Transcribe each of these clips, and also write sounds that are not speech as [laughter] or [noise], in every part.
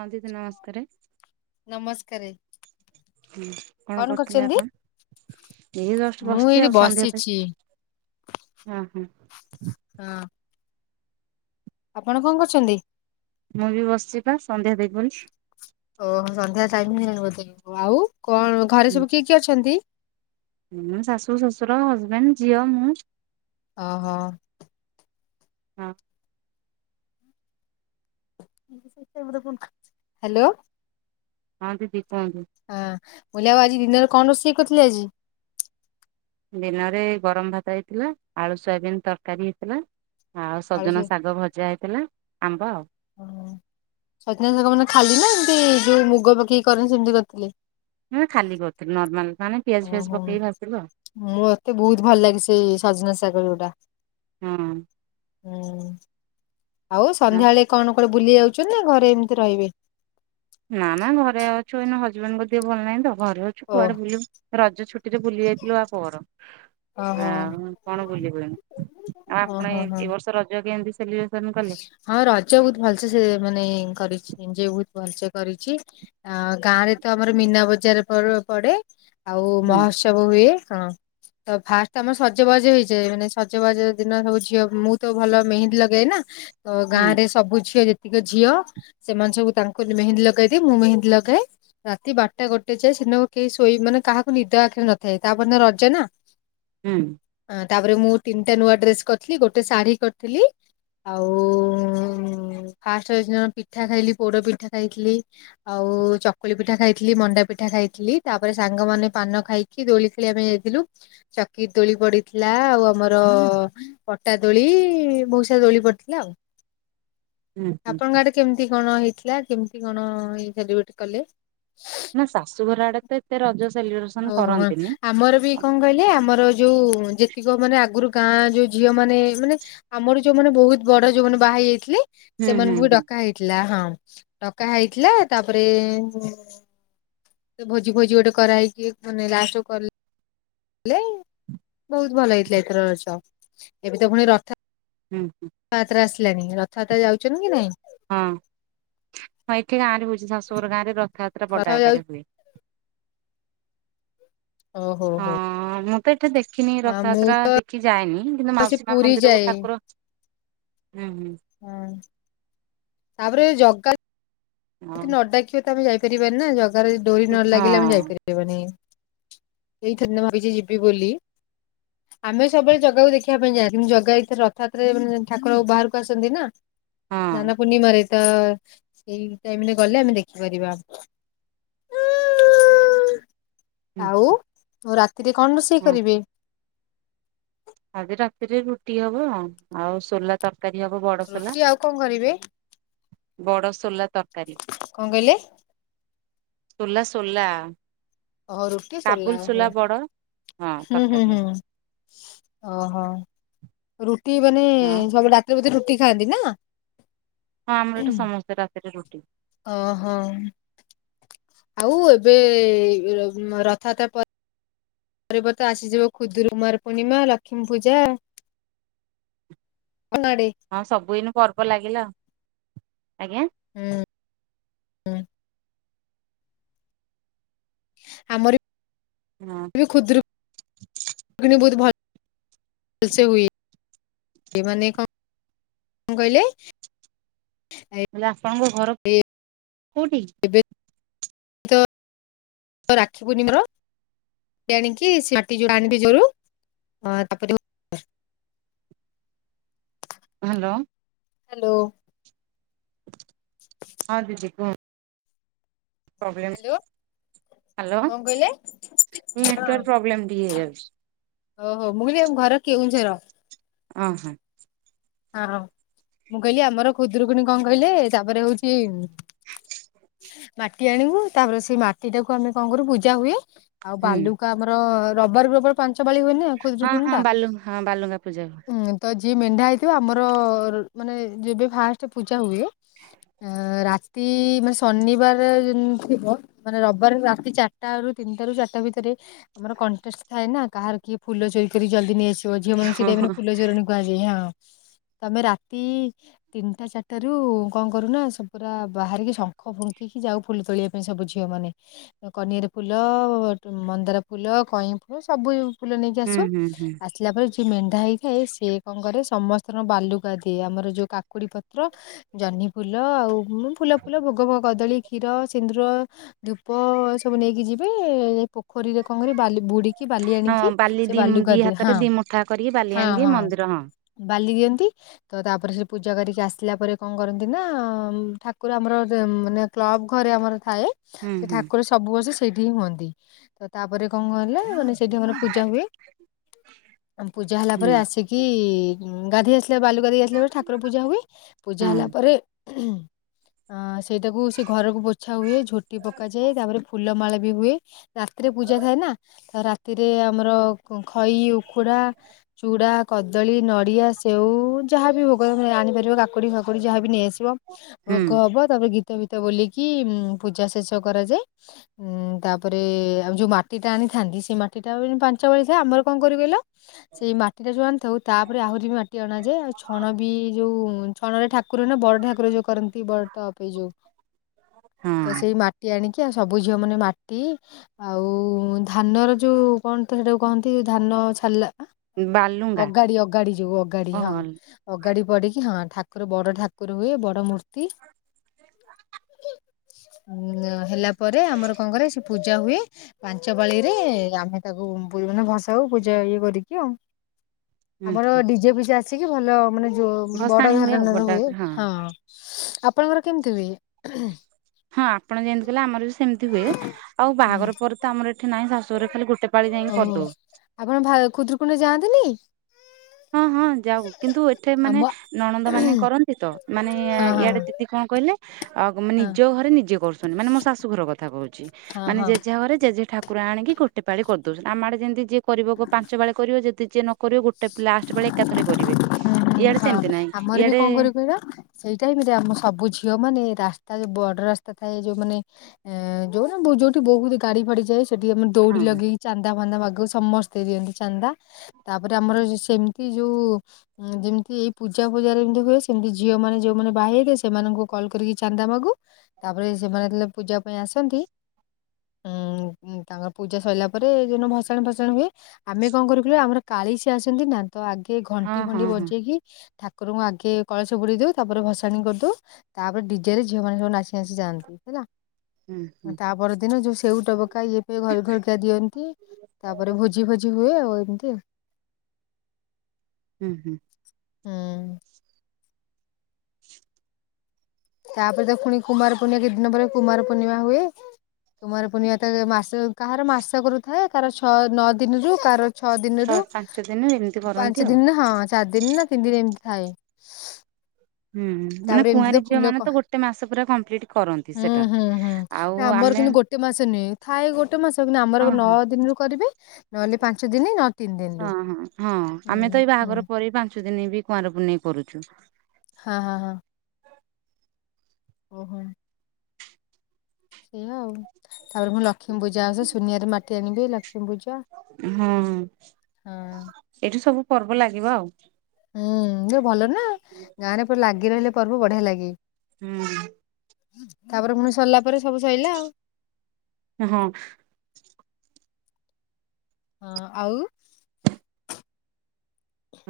ହଁ ଦିଦି ନମସ୍କାର। ନମସ୍କାରେ ହୁଁ କଣ କରୁଥିଲେ ଆପଣ? ଏ ଜଷ୍ଟ ମୁଁ ବସଚି ଏଇଠି ଆଉ ସନ୍ଧ୍ୟା ବସିଛି ତ ହଁ ହଁ। ହଁ। ଆପଣ କଁ କରୁଚନ୍ତି? ମୁଁ ବି ବସଚି ପା ସନ୍ଧ୍ୟା ଦେବି ବୋଲି। ଓହୋ ସନ୍ଧ୍ୟା ଟାଇମ ହେଇଗଲାଣି ବୋଧେ ଆଉ କଣ ଘରେ ସବୁ କିଏ କିଏ ଅଛନ୍ତି? ଉଁ ଶାଶୁ ଶଶୁର ହଜବେଣ୍ଡ ଝିଅ ମୁଁ। ଅହ। ହଁ। ହାଲୋ। ହଁ ଦିଦି କୁହନ୍ତୁ। ହା ମୁ କହିଲି ଆଜି ଦିନରେ କଣ ରୋଷେଇ କରିଥିଲେ ଆଜି? ଦିନରେ ଗରମ ଭାତ ହେଇଥିଲା ଆଳୁ ସୋୟାବିିନ ତରକାରୀ ହେଇଥିଲା। ଆଉ ଆଳୁ ସଜନା ସେ ଶାଗ ଭଜା ହେଇଥିଲା ଆମ୍ବ। ସଜନା ଶାଗ ମାନେ ଖାଲି ନା ଏମତି ଯୋଉ ମୁଗ ପକେଇକି କରେନ୍ତି ସେମିତି କରିଥିଲି? ମୁଁ ଖାଲି କରିଥିଲି ନର୍ମାଲ ମାନେ ପିଆଜ ଫିଆଜ ପକେଇକି ଭାଜିଥିଲ ଆଉ। ମୋତେ ବହୁତ ଭଲ ଲାଗେ ସେଇ ସଜନା ଶାଗ ଯୋଉଟା। ହୁଁ ହୁଁ ଆଉ ସନ୍ଧ୍ୟାବେଳେ କଣ କୁଆଡେ ବୁଲି ଯାଉଛନ୍ ନା ଘରେ ଏମିତି ରହିବେ? ନା ନା ଘରେ ଅଛୁ ଏଇନା ହଜବେଣ୍ଡଙ୍କ ଦେହ ଭଲ ନାହିଁ ତ ଘରେ ଅଛୁ ଓ କୁଆଡେ ବୁଲିବୁ ରଜ ଛୁ ଛୁଟିରେ ବୁଲି ଯାଇଥିଲୁ ବାପଘର। ଓହୋ। ଆଉ କଣ ବୁଲିବୁ ଆଉ ଆପଣ ଓହୋ ଏ ହୋ ଏ ବର୍ଷ ରଜ କେମିତି ସେଲିବ୍ରେସନ କଲେ? ହଁ ରଜ ବହୁତ ଭଲସେ ସେ ମାନେ କରିଚି ଏଞ୍ଜୟ୍ ବହୁତ ଭଲସେ କରିଚି। ଅ ଗାଁରେ ତ ଆମର ମୀନା ବଜାର ପ ପଡେ ଆଉ ହୁଁ ମହଉତ୍ସ ତ୍ସବ ହୁଏ ହଁ। ତ ଫାଷ୍ଟ ଆମର ସଜବାଜ ହେଇଯାଏ ମାନେ ସଜବାଜ ଦିନ ସବୁ ଝିଅ ମୁଁ ତ ଭଲ ମେହେନ୍ଦୀ ଲଗାଏ ନା। ତ ହୁଁ ଗାଁରେ ସବୁ ଝିଅ ଯେତିକ ଝିଅ ସେମାନେ ସବୁ ତାଙ୍କୁ ମେହେନ୍ଦୀ ଲଗାଇଦିଏ ମୁଁ ମେହେନ୍ଦୀ ଲଗାଏ। ରାତି ବାରଟା ଗୋଟେ ଯାଏ ସେଦିନ କେହି ଶୋଇ ମାନେ କାହାକୁ ନିଦ ଆଖିରେ ନଥାଏ ତାପରଦିନ ରଜ ନା। ହୁଁ। ହଁ ତାପରେ ମୁଁ ତିନିଟା ନୂଆ ଡ୍ରେସ୍ କରିଥିଲି ଗୋଟେ ଶାଢୀ କରିଥିଲି ଆଉ ହ ଫାଷ୍ଟ ରଜ ଦିନ ପିଠା ଖାଇଲିି ପୋଡ ପିଠା ଖାଇଥିଲି। ଆଉ ଚକୁଳି ପିଠା ଖାଇଥିଲି ମଣ୍ଡା ପିଠା ଖାଇଥିଲି ତାପରେ ସାଙ୍ଗମାନେ ପାନ ଖାଇ କି ଦୋଳି ଖେଳିବା ପାଇଁ ଯାଇଥିଲୁ। ଚକିରି ଦୋଳି ପଡ଼ିଥିଲା ଆଉ ଆମର ପଟା ଦୋଳି ବହୁ ସାରା ଦୋଳି ପଡ଼ିଥିଲା ଆଉ। ହୁଁ ହୁଁ ଆପଣଙ୍କ ଆଡେ କେମିତି କଣ ହେଇଥିଲା କେମିତି କଣ ସେଲିବ୍ରେଟ୍ କଲେ? ନା ଶାଶୁଘର ଆଡେ ତ ଏତେ ରଜ ସେଲିବ୍ରେସନ ଓହୋ। କରନ୍ତିନି‌। ଆମର ବି କଣ କହିଲେ ଆମର ଯୋଉ ଯେତିକ ମାନେ ଆଗରୁ ଗାଁ ଯୋଉ ଝିଅ ମାନେ ମାନେ ଆମର ଯୋଉମାନେ ବହୁତ ବଡ ଯୋଉମାନେ ବାହା ହେଇ ଯାଇଥିଲେ। ହୁଁ ହୁଁ ସେମାନଙ୍କୁ ବି ହୁଁ ଡକା ହେଇଥିଲା ହଁ ଡକା ହେଇଥିଲା ତାପରେ ସେ ଭୋଜି ଫୋଜି ଗୋଟେ କରାହେଇକି ମାନେ ଲାଷ୍ଟକୁ କଲେ। ବହୁତ ଭଲ ହେଇଥିଲା ଏଥର ରଜ ଏବେ ତ ପୁଣି ରଥ ହୁଁ। ରଥଯାତ୍ରା ଆସିଲାଣି ରଥଯାତ୍ରା ଯାଉଛନ୍ତି କି ନାଇଁ? ହଁ ହଁ ଏଠି ଗାଁରେ ହଉଛି ଶାଶୁଘର ଗାଁରେ ରଥଯାତ୍ରା ରଥ ବଡ଼ ଯାଉ ଆକାରରେ ହୁଏ। ଓ ହଉ ହଉ। ହଁ ମୁଁ ତ ଏଠି ଦେଖିନି ରଥଯାତ୍ରା ଦେଖି ଯାଏନି କିନ୍ତୁ ସେ ମାଉସୀ ମା ପୁରୀ ମନ୍ଦିରକୁ ଯାଏ। ଠାକୁର ହୁଁ ହୁଁ। ହଁ ତାପରେ ଜଗା ହଉ ଯଦି ନ ଡାକିବ ତମେ ଯାଇପାରିବନି ନା ଜାଗାର ଡୋରି ନ କିଛି ଲାଗିଲା ମାନେ ହଁ ଯାଇପାରିବନି। ଏଇ ଥର ତ ଭାବିଚି ଯିବି ବୋଲି। ଆମେ ସବୁବେଳେ ଜାଗାକୁ ଦେଖିବା ପାଇଁ ଯାଆନ୍ତି ଜାଗା ଏଇଥରେ ରଥଯାତ୍ରରେ ମାନେ ଠାକୁର ବାହାରକୁ ଆସନ୍ତି ନା। ହଁ ସ୍ନାନ ପୁର୍ଣିମାରେ ତ ଏଇ ଟାଇମରେ ଗଲେ ଆମେ ଦେଖିପାରିବା। ହୁଁ ଆଉ ହୁଁ। ଆଉ ରାତିରେ କଣ ରୋଷେଇ କରିବେ? ଆଜି ରାତିରେ ରୁଟି ହବ ଆଉ ସୋଲା ତରକାରୀ ହବ ବଡସୋଲା ରୁଟି ଆଉ କଣ କରିବେ ବଡସୋଲା ତରକାରୀ। କଣ କହିଲେ? ସୋଲା ସୋଲା। ଓହୋ ରୁଟି କାବୁଲ ସୋଲା ଓହୋ ବଡ ହଁ ହୁଁ ହୁଁ ତରକାରୀ ହବ ହୁଁ। ଓହୋ। ରୁଟି ମାନେ ହଁ ହଁ ସବୁ ରାତିରେ ବୋଧେ ରୁଟି ଖାଆନ୍ତି ନା? ହଁ ଆମର ଏଟି ସମସ୍ତେ ରାତିରେ ରୁଟି। ଅଂ ହଁ। ଆଉ ଏବେ ବୁ ରଥଯାତ୍ରା ପର୍ ପରେ ପରେ ଆସିଯିବ ଖୁଦ୍ରରୁ କୁମାର ପୂର୍ଣିମା ଲକ୍ଷ୍ମୀ ପୂଜା। ଅନଡ଼ି ହଁ ସବୁଏଇନେ ପର୍ବ ଲାଗିଲା। ଆଜ୍ଞା ହୁଁ ହୁଁ। ଆମରି ହଁ। ଖୁଦୁରୁକୁଣି ଵହୁତ୍ ଭଲ ଭଲ୍ ସେ ହୁଏ ମାନେ କଂ କଇଲେ? ମୁ କଲି ଆପଣଙ୍କ ଘର କୋଉଠି? [unintelligible] ରାକ୍ଷିପୁନିମାର। [unintelligible] ହାଲୋ। ହ୍ୟାଲୋ। ହଁ ଦିଦୀ କୁହ ପ୍ରୋବ୍ଲେମ୍ ହ୍ୟାଲୋ ହାଲୋ କଣ କହିଲେ ନେଟିୱାର୍କ ହଁ ପ୍ରୋବ୍ଲେମ୍ ଟିକେ ହେଇଯାଉଚି। ଓହୋ ମୁଁକଇଲି ଆମ ଘର କେଉଁଝର। ଅ ହଁ। ହଁ ହଁ ମୁଁ କହିଲି ଆମର ଖୁଦରୁକୁଣୀ କଣ କହିଲେ ତାପରେ ହଉଛି ମାଟି ଆଣିବୁ, ତାପରେ ସେଇ ମାଟି ଟାକୁ ଆମେ କଣ କରିବୁ ପୂଜା ହୁଏ ଆଉ ହୁଁ ବାଲୁକା ଆମର ରବାରକୁ ରବାର ପାଞ୍ଚ ପାଳି ହୁଏନା? ହଁ ହଁ ଖୁଦରୁକୁଣିଟା ବାଲୁ ହଁ ବାଲୁଙ୍ଗା ପୂଜା ହୁଏ। ଉଁ ତ ଯିଏ ମେଣ୍ଢା ହେଇଥିବ ଆମର ମାନେ ଯେବେ ଫାଷ୍ଟ ପୂଜା ହୁଏ ଅ ରାତି ମାନେ ଶନିବାର ଯେନ୍‌ ଥିବ ମାନେ ରବିବାର ରାତି ଚାରଟାରୁ ତିନିଟାରୁ ଚାରଟା ଭିତରେ ଆମର କଣ୍ଟେଷ୍ଟ ଥାଏ ନା କାହାର କିଏ ଫୁଲ ଚୋରି କରି ଜଲଦି ନେଇଆସି ସିବ। ଝିଅ ମାନଙ୍କୁ ସେଇ ହଁ ଟାଇମରେ ହଁ ଫୁଲ ଚୋରଣୀ କୁହାଯାଏ ହଁ। ତମେ ରାତି ତିନିଟା ଚାରିଟାରୁ କଣ କରୁନା ସବୁ ପୁରା ବାହାରିକି ଶଙ୍ଖ ଫୁଙ୍କିକି ଯାଉ ଫୁଲ ତୋଳିବା ପାଇଁ ସବୁ ଝିଅ ମାନେ। କନିଆର ଫୁଲ ମନ୍ଦାର ଫୁଲ କଇଁ ଫୁଲ ସବୁ ଫୁଲ ନେଇକି ହୁଁ ଆସୁ। ହୁଁ ହୁଁ ଆସିଲା ପରେ ଯିଏ ମେଣ୍ଢା ହେଇଥାଏ ସିଏ କଣ କରେ ସମସ୍ତଙ୍କର ବାଲୁକା ଦିଏ ଆମର ଯୋଉ କାକୁଡି ପତ୍ର ଜହ୍ନି ଫୁଲ ଆଉ ମୁଁ ଫୁଲ ଫୁଲ ଭୋଗ ଫୋଗ କଦଳୀ କ୍ଷୀର ସିନ୍ଦୁର ଧୂପ ସବୁ ନେଇକି ଯିବେ ଯାଇ ପୋ ଖୋରିରେ କଣ କରିବେ, ବାଲି ବୁଡିକି ବାଲି ହଁ ଆଣିକି ବାଲି ସେ ଦି ବାଲୁକା ଦି ଦିଏ। ହାତରେ ହଁ ଦି ମୁଠା କରିକି ବାଲି ହଁ ଆଣିକି ହଁ ମନ୍ଦିର ବାଲି ଦିଅନ୍ତି ତ ତାପରେ ସେ ପୂଜା କରିକି ଆସିଲା ପରେ କଣ କରନ୍ତି ନା ଠାକୁର ଆମର ଦେ ମାନେ କ୍ଲବ ଘରେ ଆମର ଥାଏ। ହୁଁ ସେ ହୁଁ ଠାକୁର ସବୁ ବର୍ଷ ସେଇଠି ହିଁ ହୁଅନ୍ତି ତ ତାପରେ କଣ କହିଲେ ମାନେ ସେଇଠି ଆମର ପୂଜା ହୁଏ ଆମ ପୂଜା ହେଲା ପରେ ହୁଁ ଆସିକି କି ଗାଧେଇ ଆସିଲା ବାଲୁକା ଦେଇ ଆସିଲା ପରେ ଠାକୁର ପୂଜା ହୁଏ ପୂଜା ହଁ ହେଲା ପରେ ଅ ସେଇଟାକୁ ସେ ଘରକୁ ପୋଛା ହୁଏ ଝୋଟି ପକାଯାଏ ତାପରେ ଫୁଲମାଳ ବି ହୁଏ। ରାତିରେ ପୂଜା ଥାଏ ନା ତ ରାତିରେ ଆମର ଖଇ ଉଖୁଡା ଚୁଡା କଦଳୀ। ଡ଼ିଆ ସେଉ ଯାହାବି ଭୋଗ ତମେ ଆଣିପାରିବ କାକୁଡ଼ି ଫାକୁଡ଼ି ଯାହାବି ନେଇଆସିବ। ହୁଁ ଭୋଗ ହବ ତାପରେ ଗୀତ ଫିତ ବୋଲିକି ପୂଜା ଶେଷ କରାଯାଏ। ଉଁ ତାପରେ ଆଉ ଯୋଉ ମାଟି ଟା ଆଣିଥାନ୍ତି ସେ ମାଟି ଟା ପାଞ୍ଚ ଭଳିଥାଏ ଆମର କଣ କରୁ କହିଲ? ସେଇ ମାଟି ଟା ଯଉ ଆଣିଥାଉ ତାପରେ ଆହୁରି ବି ମାଟି ଅଣାଯାଏ ଆଉ ଛଣ ବି ଯୋଉ ଛଣରେ ଠାକୁର ନା ବଡ ଠାକୁର ଯୋଉ କରନ୍ତି ବଡ଼ ଟପଇ ଯୋଉ ତ ସେଇ ହଁ ମା ଟି ଆଣିକି ଆଉ ସବୁ ଝିଅ ମାନେ ମାଟି। ଆଉ ଧାନର ଯୋଉ କଣ ତ ସେଟାକୁ କହନ୍ତି ଧାନ ଛାଡିଲା ନା। ବାଲୁଙ୍ଗା। ଅଡି ଯୋଉ ଅଗାଡି ହଁ ଓହୋ ଅଗାଡି ପଡିକି ହଁ ଠାକୁର ବଡ ଠାକୁର ହୁଏ ବଡ ମୂର୍ତ୍ତି। ଉ ହେଲା ପରେ ଆମର କଣ କରେ ସେ ପୂଜା ହୁଏ। ପାଞ୍ଚ ପାଳି ରେ ଆମେ ତାକୁ ପୁର ମାନେ ଭସାଉ ପୂଜା ଇଏ କରିକି ଆଉ। ଆମର ଡିଜେ ଫିଜେ ଆସିକି ଭଲ ମାନେ ଯଉ ବଡ ଭସାଣି ହୁଏ ଆଉ ଧରଣର ବଡ ହୁଏ ଆକାରରେ ହଁ। ଆପଣଙ୍କର କେମିତି ହୁଏ? ହଁ ଆପଣ ଯେମିତି କହିଲେ ଆମର ବି ସେମିତି ହୁଏ ଆଉ ହୁଁ ବାହାଘର ପରେ ତ ଆମର ଏଠି ନାଇଁ ଶାଶୁଘରେ ଖାଲି ଗୋଟେ ପାଳି ଯାଇକି ଓହୋ କରିଦଉ। ଆପଣ ଖୁଦରୁକୁଣି ଯାଆନ୍ତିନି? ହଁ ହଁ ଯାଉ କିନ୍ତୁ ଏଠେ ମାନେ ଆମ ନଣନ୍ଦ ହଁ ମାନେ କରନ୍ତି ତ ମାନେ ହଁ ହଁ ଇଆଡେ ଦିଦି କଣ କହିଲେ ଆଉ ହଁ ନିଜ ଘରେ ନିଜେ କରୁଛନ୍ତି ମାନେ ମୋ ଶଶୁ ଘର କଥା କହୁଛି ହଁ ମାନେ ହଁ। ଜେଝା ଘରେ ଜେଝା ଠାକୁ କୁର ଆଣିକି ଗୋଟେ ପାଳି କରିଦେଉଛନ୍ତି ଆମ ଆଡ଼େ ଯେମିତି ଯିଏ କରିବ ପାଞ୍ଚ ପାଳି କରିବ ଯଦି ଯିଏ ନ କରିବ ଗୋ ଲାଷ୍ଟ ପାଳି ଏକାଥରେ କରିବେ। ଉଁ ହୁଁ ଇଆଡେ ହଁ ସେମିତି ନାହିଁ ଆମର ବି ଇଆଡେ କଣ କରିବୁ କହିଲ? ସେଇ ଟାଇମରେ ଆମ ସବୁ ଝିଅ ମାନେ ରାସ୍ତା ବଡ ରାସ୍ତା ଥାଏ ଯୋଉମାନେ ଏ ଯୋଉ ଯୋଉଠି ବହୁତ ଗାଡି ଫାଡି ଯାଏ ସେଠି ଆମେ ହଁ ଦଉଡି ଲଗେଇ ଚାନ୍ଦା ଫାନ୍ଦା ମାଗୁ ସମସ୍ତେ ଦିଅନ୍ତି ଚାନ୍ଦା। ତାପରେ ଆମର ସେମତି ଯୋଉ ଯେମ ତି ଏଇ ପୂଜା ଫୂଜା ଯେମତି ହୁଏ ସେମତି ଝିଅ ମାନେ ଯୋଉମାନେ ବାହହେଇ ଥି ସେମାନଙ୍କୁ କଲ୍ କରିକି ଚାନ୍ଦା ମାଗୁ। ତାପରେ ସେମାନେ ଯେତେବେଳେ ପୂଜା ପାଇଁ ଆସନ୍ତି। ଉଁ ତାଙ୍କର ପୂଜା ସଇଲା ପରେ ଯୋଉ ଦିନ ଭସାଣି ଫସାଣି ହୁଏ। ଆମେ କଣ କରୁ କହିଲୁ ଆମର କାଳିସି ଆସନ୍ତି ନା ତ ଆଗେ ହଁ ଘଣ୍ଟି ଫଣ୍ଟି ହଁ ହଁ ବଜେଇକି ଠାକୁରଙ୍କୁ ଆଗେ କଳସ ବୁଡ଼େଇ ଦଉ ତାପରେ ଭସାଣି କରିଦଉ। ତାପରେ ଡିଜେ ରେ ଝିଅ ମାନେ ସବୁ ନାଚି ନାଚି ଯାଆନ୍ତି ହେଲା ହୁଁ ହୁଁ। ତାପର ଦିନ ଯୋଉ ସେଉ ଟବ କା ଇଏ ଫିଏ ଘରେ ଘରିକି ଦିଅନ୍ତି ତାପରେ ଭୋଜି ଫୋଜି ହୁଏ ଆଉ ଏମିତି। ହୁଁ ହୁଁ। ହୁଁ। ତାପରେ ତ ପୁଣି କୁମାର ପୂର୍ଣିମା କି ଦିନ ପରେ କୁମାର ପର୍ଣିମା ହୁଏ। କୁମାର ପୂର୍ଣ୍ଣିମା ତ ମାସ କାହାର ମାସ କରୁଥାଏ କାହାର ଛଅ ନଅ ଦିନରୁ କାହାର ଛଅ ଦିନରୁ ପାଞ୍ଚ ଦିନ ଏମିତି କରନ୍ତି ପାଞ୍ଚ ଆଉ। ଦିନ ହଁ ଚାରି ଦିନ ନା ତିନି ଦିନ ଏମିତି ଥାଏ। ହୁଁ ମାନେ ତାପରେ ଏମିତି ତ କୁଆଁରି ଝିଅ ଫୁଲ ମାନେ କ ତ ଗୋଟ ଗୋଟେ ମାସ ପୁରା କମ୍ପ୍ଲିଟ୍ କରନ୍ତି ହୁଁ ସେଇଟା ହୁଁ ହୁଁ ନା ଆଉ ଆମର ଆମେ। କିନ୍ତୁ ଗୋଟେ ମାସ ନୁହେ ଥାଏ ଗୋଟେ ମାସ ଆମର ହଁ ନଅ ହଁ ଦିନରୁ କରିବେ ନହେଲେ ପାଞ୍ଚ ଦିନ ନ ତିନି ଦିନରୁ। ହଁ ହଁ ହଁ ହୁଁ ଆମେ ତ ଏଇ ହୁଁ ବାହାଘର ପୃ ପାଞ୍ଚ ଦିନ ବି କୁଆଁରପୁନେଇ କରୁଛୁ। ହଁ ହଁ ହଁ। ଓହୋ। ସେଇଆ ଆଉ ତାପରେ ପୁଣି ଲକ୍ଷ୍ମୀ ପୂଜା ଅଛି ସୁନିଆରେ ମାଟି ଆଣିବି ଲକ୍ଷ୍ମୀ ପୂଜା। ହୁ ହଁ ଏଇଠୁ ସବୁ ପର୍ବ ଲାଗିବ ଆଉ। ହୁଁ ଯୋଉ ଭଲ ନା ଗାଁ ରେ ଲାଗି ରହିଲେ ପର୍ବ ବଢିଆ ଲାଗେ। ହୁଁ। ତାପରେ ପୁଣି ସରିଲା ପରେ ସବୁ ସରିଲା ଆଉ। ହଁ। ହଁ ଆଉ।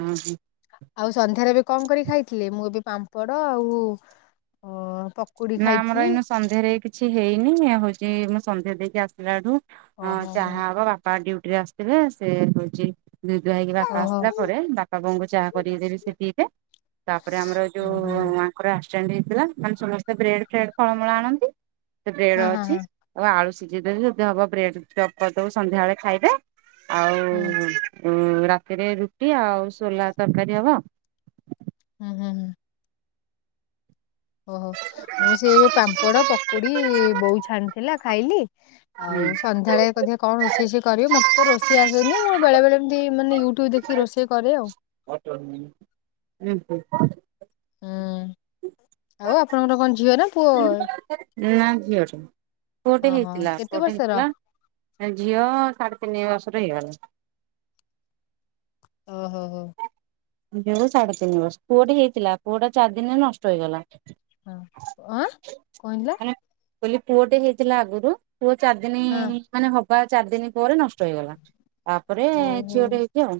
ଉ ହୁ। ଆଉ ସନ୍ଧ୍ୟାରେ ଏବେ କଣ କରି ଖାଇଥିଲି ମୁଁ ଏବେ ପାମ୍ପଡ଼ ଆଉ ଅ। ପକୁଡି ନା ଆମର ଖାଇଥିଲି ଏଇନୁ ସନ୍ଧ୍ୟାରେ କିଛି ହେଇନି ହଉଛି ମୁଁ ସନ୍ଧ୍ୟା ଦେଇକି ଆସିଲାଠୁ। ହଁ ଓହୋ ହୋ ଚାହା ହବ ବାପା ଡିୟୁଟି ରେ ଆସିଥିବେ ସେ ହଉଛି। ଦୋଇ ଦୁଆ ହେଇକି ବାପା ଓହୋ ଆସିଲା ପରେ ବାପା ବୋଉଙ୍କୁ ଚାହା କରିକି ଦେବି ସେ ପିଇବେ। ତାପରେ ଆମର ହୁଁ ହୁଁ ଯୋଉ ଆଙ୍କର ଆକ୍ସିଣ୍ଡେଡ ହେଇଥିଲା ମାନେ ସମସ୍ତେ। ସେ ବ୍ରେଡ ଫ୍ରେଡ ଫଳମୂଳ ଆଣନ୍ତି ସେ ହଁ ବ୍ରେଡ ହଁ ଅଛି। ହଁ ଆଉ ଆଳୁ ସିଝେଇ ଦେବି ଯଦି ହବ ବ୍ରେଡ ଚପ କରିଦେବି ସନ୍ଧ୍ୟାବେଳେ ଖାଇବେ ହୁଁ ଆଉ। ଉ ରାତିରେ ରୁଟି ଆଉ ସୋଲା ତରକାରୀ ହବ। ହୁଁ ହୁଁ ହୁଁ। ଓହୋ ମୁଁ ସେ ଏବେ ପାମ୍ପଡ ପକୁଡି ବୋଉ ଛାଣିଥିଲା ଖାଇଲି। ହୁଁ। ଆଉ ସନ୍ଧ୍ୟାବେଳେ କଣ ରଷେଇ ସେ କରିବ ମତେ ତ ରୋଷ ଆସେନି ମୁଁ ବେଳେବେଳେ ଏମିତି ମାନେ ୟୁଟ୍ୟୁବ ଦେଖି ରୋଷେଇ କରେ ଆଉ। ଅଟ। [unintelligible] ହୁଁ ଆଉ ଆପଣଙ୍କର କଣ ଝିଅ ନା ପୁଅ। ନା ଝିଅ ଟେ ପୁଅଟେ ଓହୋ ହେଇଥିଲା କେତେ ପୁଅଟେ ବର୍ଷର? ହେଇଥିଲା। ଝିଅ ସାଢେ ତିନି ବର୍ଷର ହେଇଗଲା। ଓ ହୋ ହୋ। ଝିଅ କୁ ସାଢେ ତିନି ବର୍ଷ ପୁଅଟେ ହେଇଥିଲା ପୁଅଟା ଚାରି ଦିନରେ ନଷ୍ଟ ହେଇଗଲା। କଣ କଣ ହେଇଥିଲା। ମାନେ କହିଲି ପୁଅ ଟେ ହେଇଥିଲା ଆଗରୁ ପୁଅ ଚାରିଦିନ ମାନେ ହବା ଚାରି ଦିନ ପରେ ନଷ୍ଟ ହେଇଗଲା ତାପରେ ଝିଅଟେ ହେଇଛି ଆଉ।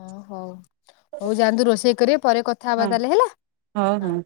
ଓ ହଉ ହଉ ଯାଆନ୍ତୁ ରୋଷେଇ କରିବା ପରେ କଥା ହବା ତାହେଲେ ହେଲା। ହଁ ହଁ।